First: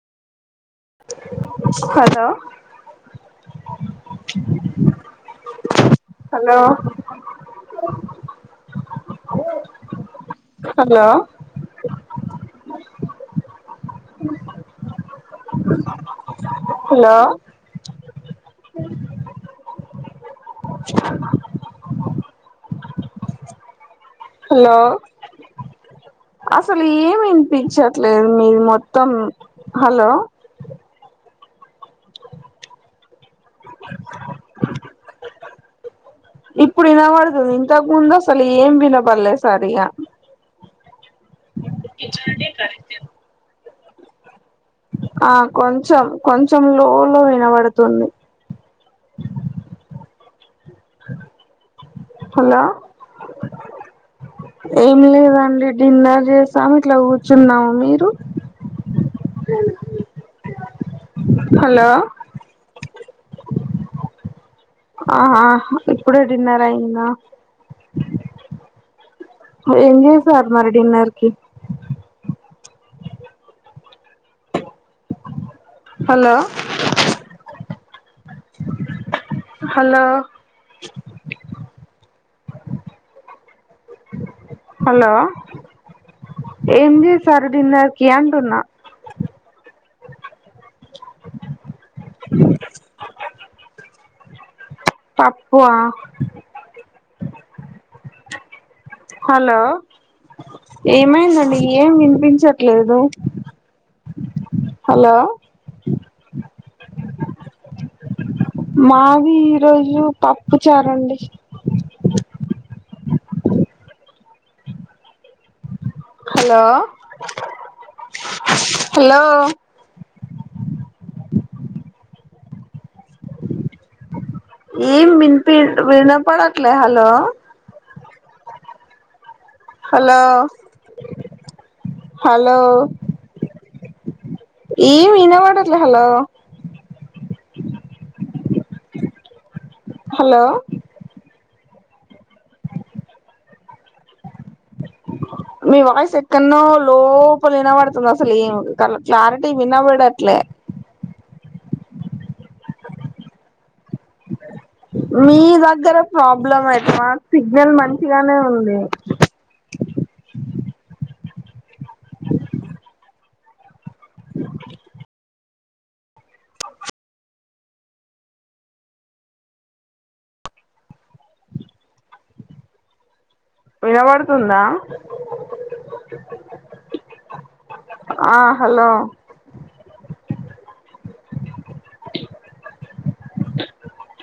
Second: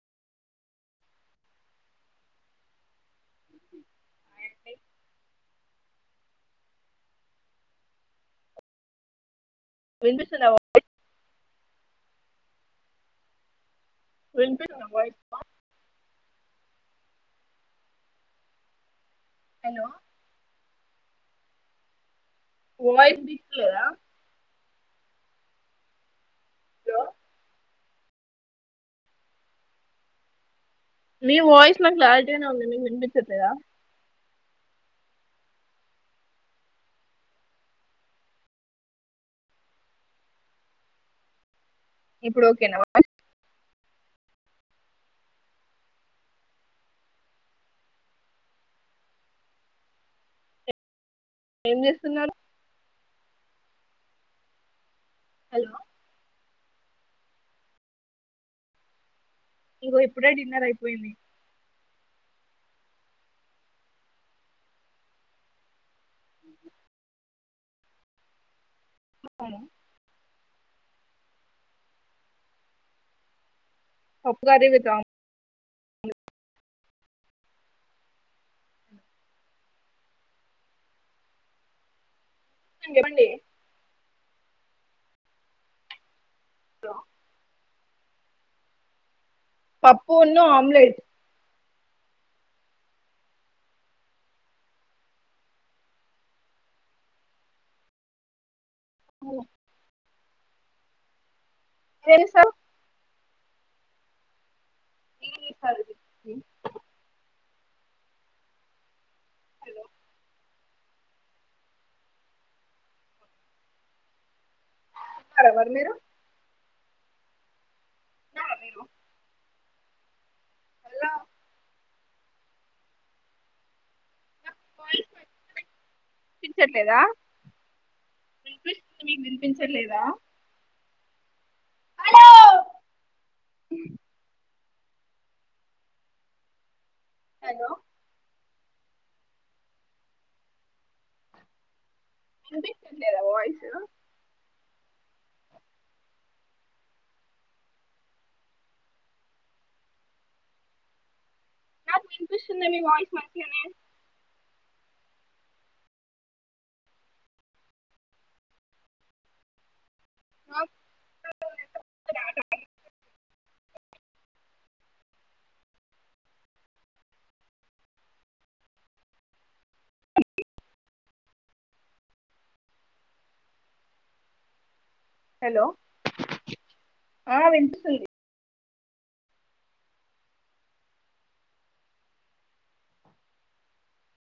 Hello hello విపిస్తుందా voice hello వినిపిస్తుంది voice hello hello voice కులే హలో అసలు హలో ఏమి వినిపించట్లేదు మీరు మొత్తం హలో మీ వాయిస్ నాకు క్లారిటీగానే ఉంది వినిపించట్లేద ఇప్పుడు వినబడతుంది. ఇంతకు ముందు అసలు ఏం వినబడలే సరిగా ఇప్పుడు ఓకేనావా ఆ కొంచెం కొంచెం లో లో వినబడుతుంది ఏం చేస్తున్నారు హలో ఏం లేదండి హలో డిన్నర్ చేస్ సమిట్లా కూర్చున్నాము మీరు ఇగో ఇప్పుడే డిన్నర్ అయిపోయింది హలో ఆహా ఇప్పుడే డిన్నర్ అయింద అవును. ఎం చేసార్ మరి డిన్నర్కి పప్పు curry with um hello hello సింగె బండి హలో ఏం జేసారు డిన్నర్కి అంటున్నా పప్పు ఉన్ను ఆమ్లెట్ పప్పు ఆ హలో ఏమైందండి ఏం వినిపించట్లేదు హలో ఏం చేస్తారు ఇది? మాది ఈ హలో రోజు పప్పు చారండి హలొవరు మీరు హలో నా మీరు హలో అ నాకు వాయిస్ ఎం వినీపేయ్ వినపడట్లే వినిపించట్లేదా హలో వినిపిస్తుంది మీకు వినిపించట్లేదా హలో హలో ఏ ఎం వినపడట్లా హలో హలో హలో వినిపిస్తలేదా వాయిస్ మీ వాయిస్ ఎక్కన్నో లోపల వినబడుతుంది అసలు ఏమి కాల్ క్లారిటీ వినబడట్లే నాకు నాకు వినిపిస్తుంది మీ వాయిస్ మంచిగనే మీ దగ్గరే ప్రాబ్లం అయి మాకు సిగ్నల్ మంచిగనే ఉంది నాకు రావట్లేదు వినబడుతుందా హలో ఆ వినిపిస్తుంది ఆ హలో